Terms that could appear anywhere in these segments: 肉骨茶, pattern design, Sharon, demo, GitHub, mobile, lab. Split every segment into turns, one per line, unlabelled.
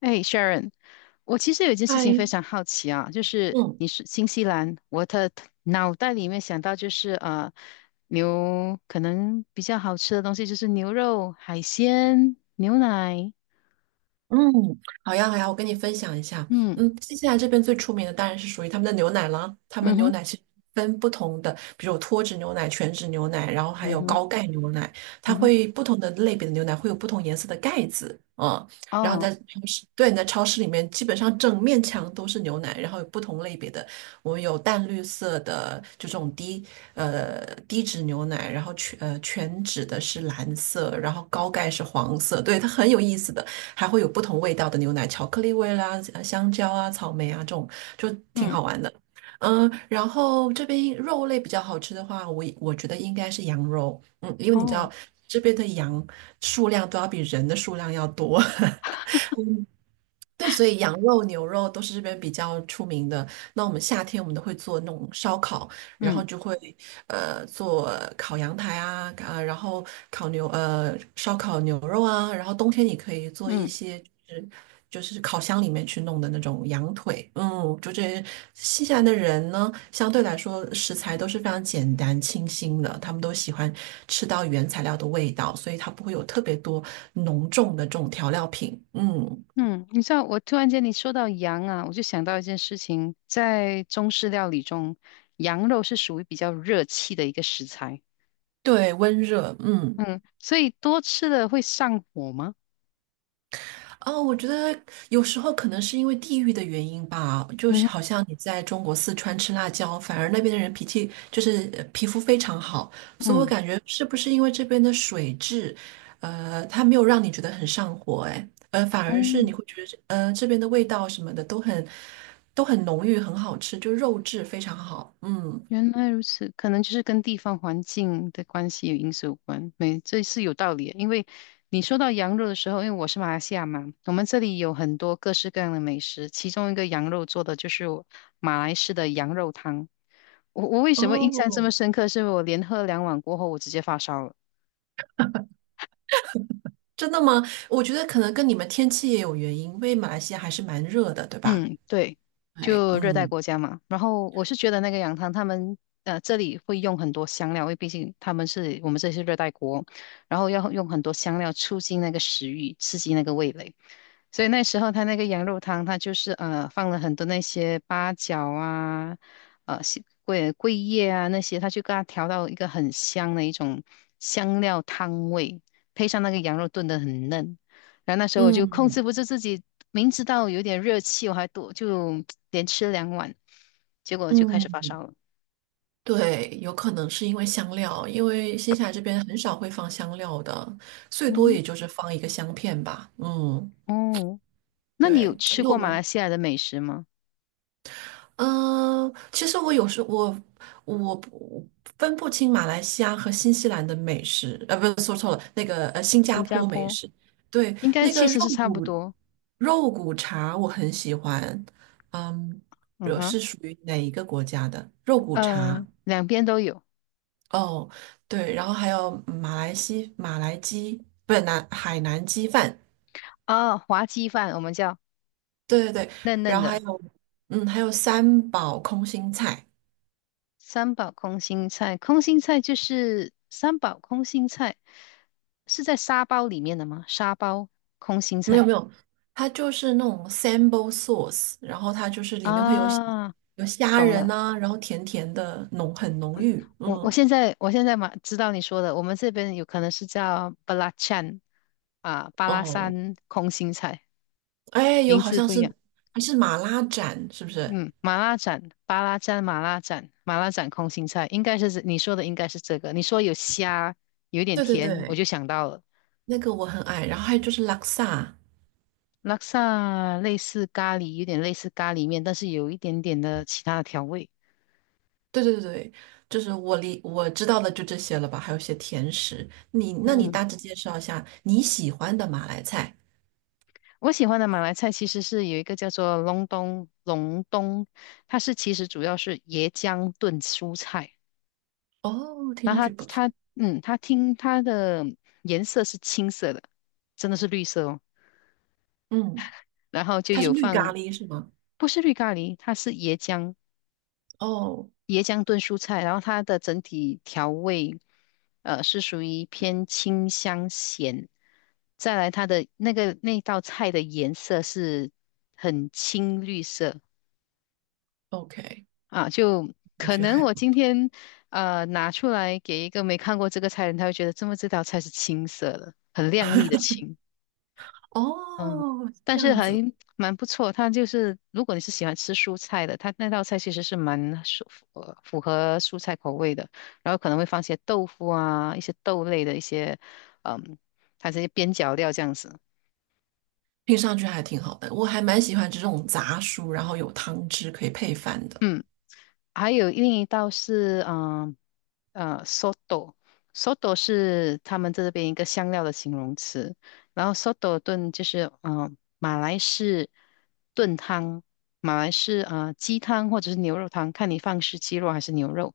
哎，Sharon，我其实有一件事
嗨，
情非常好奇啊，就是
嗯，
你是新西兰，我的脑袋里面想到就是牛可能比较好吃的东西就是牛肉、海鲜、牛奶。
嗯，好呀，好呀，我跟你分享一下。
嗯。
嗯，新西兰这边最出名的当然是属于他们的牛奶了。他们
嗯
牛
哼。
奶是分不同的，比如有脱脂牛奶、全脂牛奶，然后还
嗯
有
哼。
高钙牛奶，它
嗯哼。
会不同的类别的牛奶会有不同颜色的盖子。嗯，然后
哦。
在超市，对，你在超市里面基本上整面墙都是牛奶，然后有不同类别的，我们有淡绿色的就这种低脂牛奶，然后全脂的是蓝色，然后高钙是黄色，对，它很有意思的。还会有不同味道的牛奶，巧克力味啦、香蕉啊、草莓啊这种，就挺
嗯。
好玩的。嗯，然后这边肉类比较好吃的话，我觉得应该是羊肉，嗯，因为你知
哦。
道这边的羊数量都要比人的数量要多。对，所以羊肉、牛肉都是这边比较出名的。那我们夏天我们都会做那种烧烤，然后
嗯
就会做烤羊排啊，啊，然后烧烤牛肉啊，然后冬天你可以做一
嗯。
些就是就是烤箱里面去弄的那种羊腿。嗯，新西兰的人呢，相对来说食材都是非常简单清新的，他们都喜欢吃到原材料的味道，所以它不会有特别多浓重的这种调料品。嗯。
嗯，你知道我突然间你说到羊啊，我就想到一件事情，在中式料理中，羊肉是属于比较热气的一个食材。
对，温热，嗯，
嗯，所以多吃了会上火吗？
哦，我觉得有时候可能是因为地域的原因吧，就是
嗯。
好像你在中国四川吃辣椒，反而那边的人脾气就是皮肤非常好，所以我
嗯。
感觉是不是因为这边的水质，它没有让你觉得很上火，哎，反而是
哦，
你会觉得，这边的味道什么的都很浓郁，很好吃，就肉质非常好，嗯，
原来如此，可能就是跟地方环境的关系有因素有关。没，这是有道理的，因为你说到羊肉的时候，因为我是马来西亚嘛，我们这里有很多各式各样的美食，其中一个羊肉做的就是马来式的羊肉汤。我为什么印象这么
哦，
深刻？是因为我连喝两碗过后，我直接发烧了。
真的吗？我觉得可能跟你们天气也有原因，因为马来西亚还是蛮热的，对吧？
嗯，对，
哎，
就热带
嗯
国家嘛。然后我是觉得那个羊汤，这里会用很多香料，因为毕竟他们是我们这里是热带国，然后要用很多香料促进那个食欲，刺激那个味蕾。所以那时候他那个羊肉汤，他就是放了很多那些八角啊，西桂桂叶啊那些，他就给它调到一个很香的一种香料汤味，配上那个羊肉炖得很嫩。然后那时候我就控制
嗯
不住自己，明知道有点热气，我还多就连吃两碗，结果就开始
嗯，
发烧了。
对，有可能是因为香料，因为新西兰这边很少会放香料的，最多
嗯，
也就是放一个香片吧。嗯，
哦，那你有
对，因
吃
为我
过马来
们，
西亚的美食吗？
嗯、其实我有时我我不分不清马来西亚和新西兰的美食，不是说错了，那个新加
新加
坡美
坡
食，对，
应该
那
其
个肉
实是差不
骨
多。
肉骨茶我很喜欢，嗯，
嗯
我
哼。
是属于哪一个国家的肉骨茶？
两边都有。
哦，对，然后还有马来鸡，不是南海南鸡饭，
哦，滑鸡饭我们叫
对对对，
嫩嫩
然后还
的。
有嗯，还有三宝空心菜，
三宝空心菜，空心菜就是三宝空心菜，是在沙包里面的吗？沙包空心
没有
菜
没有，它就是那种 sambal sauce，然后它就是里面会有虾
啊，
有虾
懂
仁
了。
啊，然后甜甜的浓很浓郁，
我我
嗯
现在我现在嘛知道你说的，我们这边有可能是叫巴拉찬啊，巴拉
哦，
山空心菜，
哎，有
名
好
字
像
不一
是
样。
还是马拉盏是不是？
嗯，马拉盏巴拉蘸、马拉盏空心菜，应该是这你说的，应该是这个。你说有虾，有一点
对对
甜，我就
对，
想到了。
那个我很爱，然后还有就是拉萨。
拉萨类似咖喱，有点类似咖喱面，但是有一点点的其他的调味。
对对对，对，就是我知道的就这些了吧，还有一些甜食。那你
嗯，
大致介绍一下你喜欢的马来菜。
我喜欢的马来菜其实是有一个叫做隆冬，它是其实主要是椰浆炖蔬菜，
哦，听
然
上
后它
去不错。
它嗯，它听它的颜色是青色的，真的是绿色哦，
嗯，
然后就
它是
有
绿咖
放，
喱是吗？
不是绿咖喱，它是椰浆，
哦
椰浆炖蔬菜，然后它的整体调味，是属于偏清香咸。再来，它的那个那道菜的颜色是很青绿色
，OK，
啊，就
我
可
觉得
能
还
我
不
今天拿出来给一个没看过这个菜的人，他会觉得这么这道菜是青色的，很亮丽的青。嗯，
哦，
但
这
是
样
还
子
蛮不错。它就是如果你是喜欢吃蔬菜的，它那道菜其实是蛮符合蔬菜口味的。然后可能会放些豆腐啊，一些豆类的一些，嗯，它这些边角料这样子。
听上去还挺好的。我还蛮喜欢这种杂蔬，然后有汤汁可以配饭的。
嗯，还有另一道是嗯，soto，soto 是他们这边一个香料的形容词，然后 soto 炖就是嗯、马来式炖汤，马来式鸡汤或者是牛肉汤，看你放是鸡肉还是牛肉。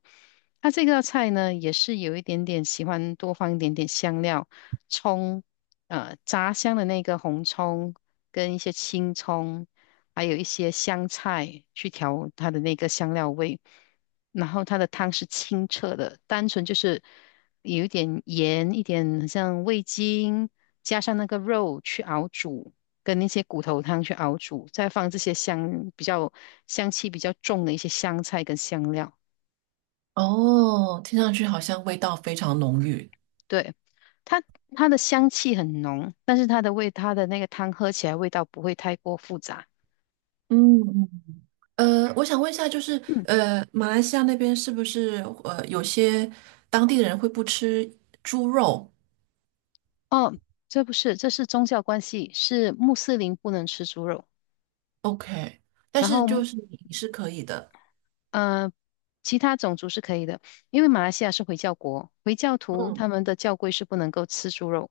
它这道菜呢也是有一点点喜欢多放一点点香料，葱炸香的那个红葱跟一些青葱。还有一些香菜去调它的那个香料味，然后它的汤是清澈的，单纯就是有一点盐，一点很像味精，加上那个肉去熬煮，跟那些骨头汤去熬煮，再放这些香气比较重的一些香菜跟香料，
哦，听上去好像味道非常浓郁。
对。它它的香气很浓，但是它的味，它的那个汤喝起来味道不会太过复杂。
嗯嗯我想问一下，就是
嗯。
马来西亚那边是不是有些当地的人会不吃猪肉
哦，这不是，这是宗教关系，是穆斯林不能吃猪肉。
？OK，但
然
是就
后
是你是可以的。
呃，其他种族是可以的，因为马来西亚是回教国，回教徒
嗯，
他们的教规是不能够吃猪肉，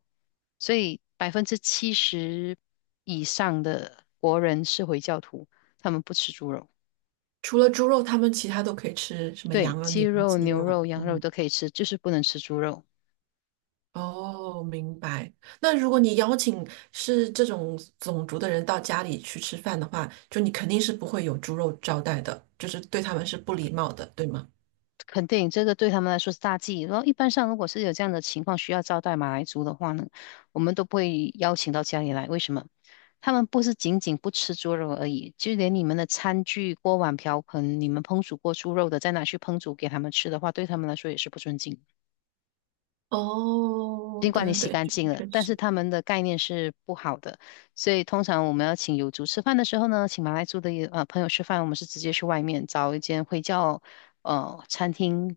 所以70%以上的国人是回教徒，他们不吃猪肉。
除了猪肉，他们其他都可以吃，什么
对，
羊啊、
鸡
牛啊、
肉、
鸡
牛
啊。
肉、羊肉
嗯，
都可以吃，就是不能吃猪肉。
哦，明白。那如果你邀请是这种种族的人到家里去吃饭的话，就你肯定是不会有猪肉招待的，就是对他们是不礼貌的，对吗？
肯定这个对他们来说是大忌。然后一般上，如果是有这样的情况需要招待马来族的话呢，我们都不会邀请到家里来。为什么？他们不是仅仅不吃猪肉而已，就连你们的餐具、锅碗瓢盆，你们烹煮过猪肉的，再拿去烹煮给他们吃的话，对他们来说也是不尊敬。
哦，
尽管你
对
洗
对对，
干
这个
净了，
确
但是
实。
他们的概念是不好的。所以通常我们要请友族吃饭的时候呢，请马来族的也朋友吃饭，我们是直接去外面找一间会叫餐厅。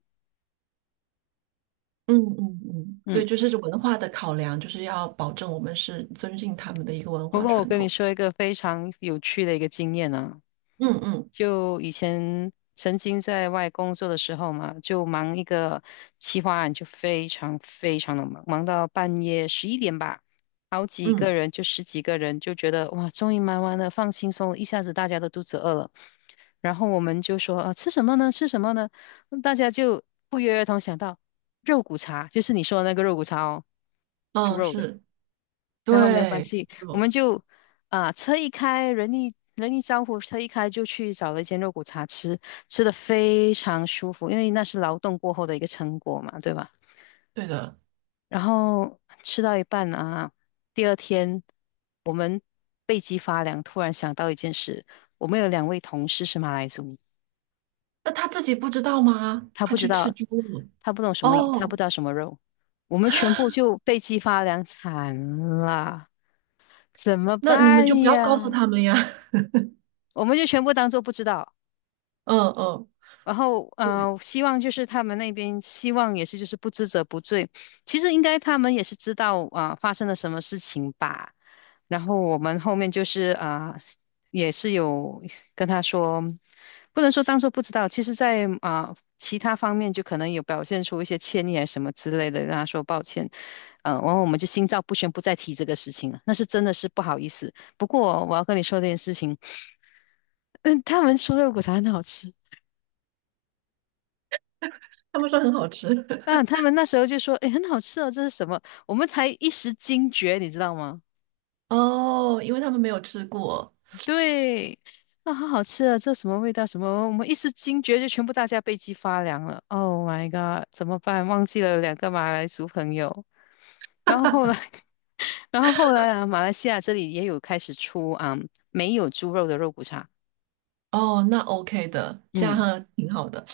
嗯嗯嗯，
嗯。
对，就是文化的考量，就是要保证我们是尊敬他们的一个文
不
化
过我
传
跟你
统。
说一个非常有趣的一个经验啊，
嗯嗯
就以前曾经在外工作的时候嘛，就忙一个企划案，就非常非常的忙，忙到半夜11点吧，好几个
嗯
人就十几个人就觉得哇，终于忙完了，放轻松了一下子大家都肚子饿了，然后我们就说啊，吃什么呢？吃什么呢？大家就不约而同想到肉骨茶，就是你说的那个肉骨茶哦，猪
嗯，
肉的。
是，
然后没有关
对，
系，我们
肉，
就啊、车一开，人一招呼，车一开就去找了一间肉骨茶吃，吃的非常舒服，因为那是劳动过后的一个成果嘛，对吧？
对的。
然后吃到一半啊，第二天我们背脊发凉，突然想到一件事，我们有2位同事是马来族，
那他自己不知道吗？
他
他
不知
去吃
道，
猪肉
他不懂什么，他不
哦，
知道什么肉，我们全部就背脊发凉，惨了，怎么
那你们就
办
不要告诉
呀？
他们呀。
我们就全部当做不知道。
嗯嗯，
然后，希望就是他们那边希望也是就是不知者不罪。其实应该他们也是知道啊、发生了什么事情吧。然后我们后面就是啊、也是有跟他说，不能说当做不知道，其实在啊、其他方面就可能有表现出一些歉意啊什么之类的，跟他说抱歉。然后我们就心照不宣，不再提这个事情了。那是真的是不好意思。不过我要跟你说这件事情，嗯，他们说肉骨茶很好吃。
他们说很好吃。
啊，他们那时候就说：“哎，很好吃哦，这是什么？”我们才一时惊觉，你知道吗？
哦，因为他们没有吃过。
对，啊，好好吃啊，这什么味道？什么？我们一时惊觉，就全部大家背脊发凉了。Oh my god，怎么办？忘记了2个马来族朋友。然后后来，然后后来啊，马来西亚这里也有开始出啊，没有猪肉的肉骨茶。
哦，那 OK 的，这
嗯。
样挺好的。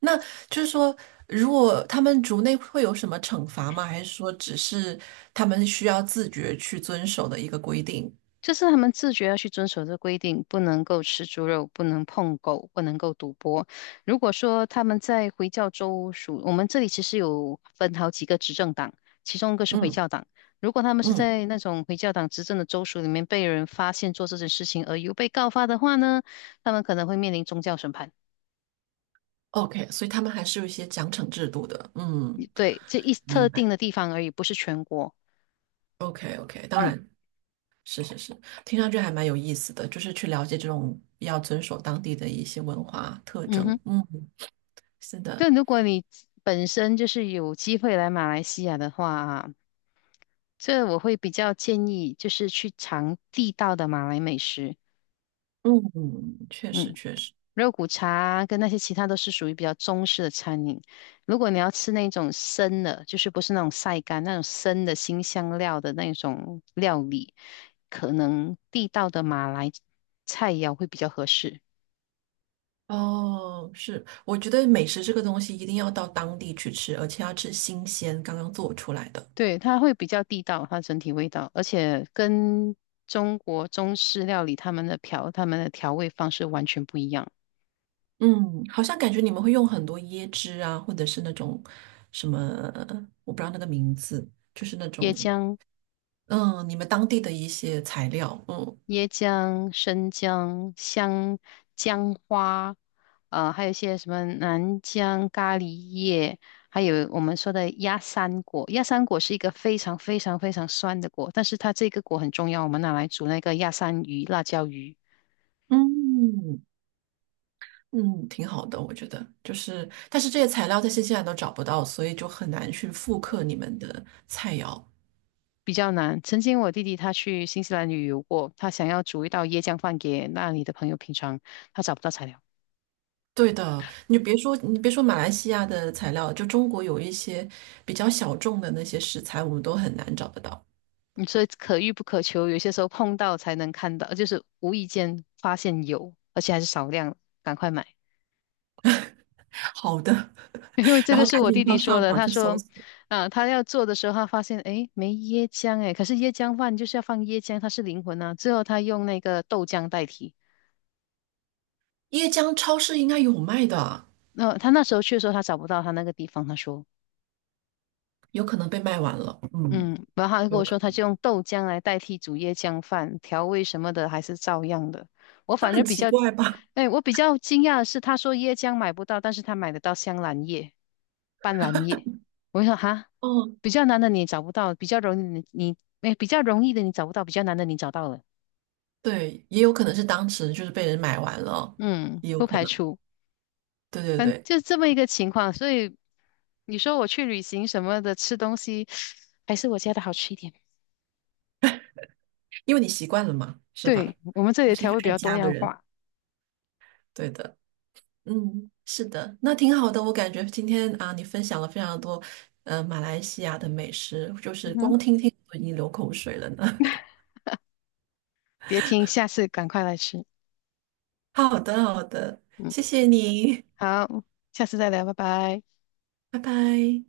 那就是说，如果他们族内会有什么惩罚吗？还是说只是他们需要自觉去遵守的一个规定？
就是他们自觉要去遵守这规定，不能够吃猪肉，不能碰狗，不能够赌博。如果说他们在回教州属，我们这里其实有分好几个执政党，其中一个是回
嗯
教党。如果他们是
嗯
在那种回教党执政的州属里面被人发现做这件事情而又被告发的话呢，他们可能会面临宗教审判。
，OK，所以他们还是有一些奖惩制度的。嗯，
对，这一特
明白。
定的地方而已，不是全国。
OK OK，当
嗯。
然是是是，听上去还蛮有意思的，就是去了解这种要遵守当地的一些文化特
嗯哼。
征。嗯，是的，
但如果你本身就是有机会来马来西亚的话，这我会比较建议就是去尝地道的马来美食。
嗯，确实
嗯，
确实。
肉骨茶跟那些其他都是属于比较中式的餐饮。如果你要吃那种生的，就是不是那种晒干那种生的新香料的那种料理，可能地道的马来菜肴会比较合适。
哦，是，我觉得美食这个东西一定要到当地去吃，而且要吃新鲜，刚刚做出来的。
对，它会比较地道，它整体味道，而且跟中国中式料理他们的调味方式完全不一样。
嗯，好像感觉你们会用很多椰汁啊，或者是那种什么，我不知道那个名字，就是那种，
椰浆、
嗯，你们当地的一些材料，嗯
椰浆、生姜、香姜花，还有一些什么南姜咖喱叶，还有我们说的鸭三果。鸭三果是一个非常非常非常酸的果，但是它这个果很重要，我们拿来煮那个鸭三鱼、辣椒鱼。
嗯嗯，挺好的，我觉得。就是，但是这些材料在新西兰都找不到，所以就很难去复刻你们的菜肴。
比较难。曾经我弟弟他去新西兰旅游过，他想要煮一道椰浆饭给那里的朋友品尝，他找不到材料。
对的，你别说，你别说马来西亚的材料，就中国有一些比较小众的那些食材，我们都很难找得到
嗯，所以可遇不可求，有些时候碰到才能看到，就是无意间发现有，而且还是少量，赶快买。
好的。
因为这
然后
个是
赶
我
紧
弟
上
弟说
上
的，
网
他
去搜
说，
索，
啊、他要做的时候，他发现，诶，没椰浆，诶，可是椰浆饭就是要放椰浆，它是灵魂啊。最后他用那个豆浆代替。
椰浆超市应该有卖的，
那、他那时候去的时候，他找不到他那个地方，他说。
有可能被卖完了。嗯，
嗯，然后他就跟
有
我
可
说，他
能，
就用豆浆来代替煮椰浆饭，调味什么的还是照样的。我
那
反正
很
比
奇
较，
怪吧？
哎，我比较惊讶的是，他说椰浆买不到，但是他买得到香兰叶、斑斓叶。我就说哈，
哦，
比较难的你找不到，比较容易的你，你哎，比较容易的你找不到，比较难的你找到了。
对，也有可能是当时就是被人买完了，
嗯，
也有
不
可
排
能。
除，
对对
反正
对，
就这么一个情况。所以你说我去旅行什么的，吃东西还是我家的好吃一点。
因为你习惯了嘛，是吧？
对，我们这里
你
的
是一
调
个
味比
爱
较多
家的
样
人，
化。
对的。嗯，是的，那挺好的。我感觉今天啊，你分享了非常多，马来西亚的美食，就是
嗯哼。
光听听我都已经流口水了呢。
别听，下次赶快来吃。
好的，好的，
嗯，
谢谢你，
好，下次再聊，拜拜。
拜拜。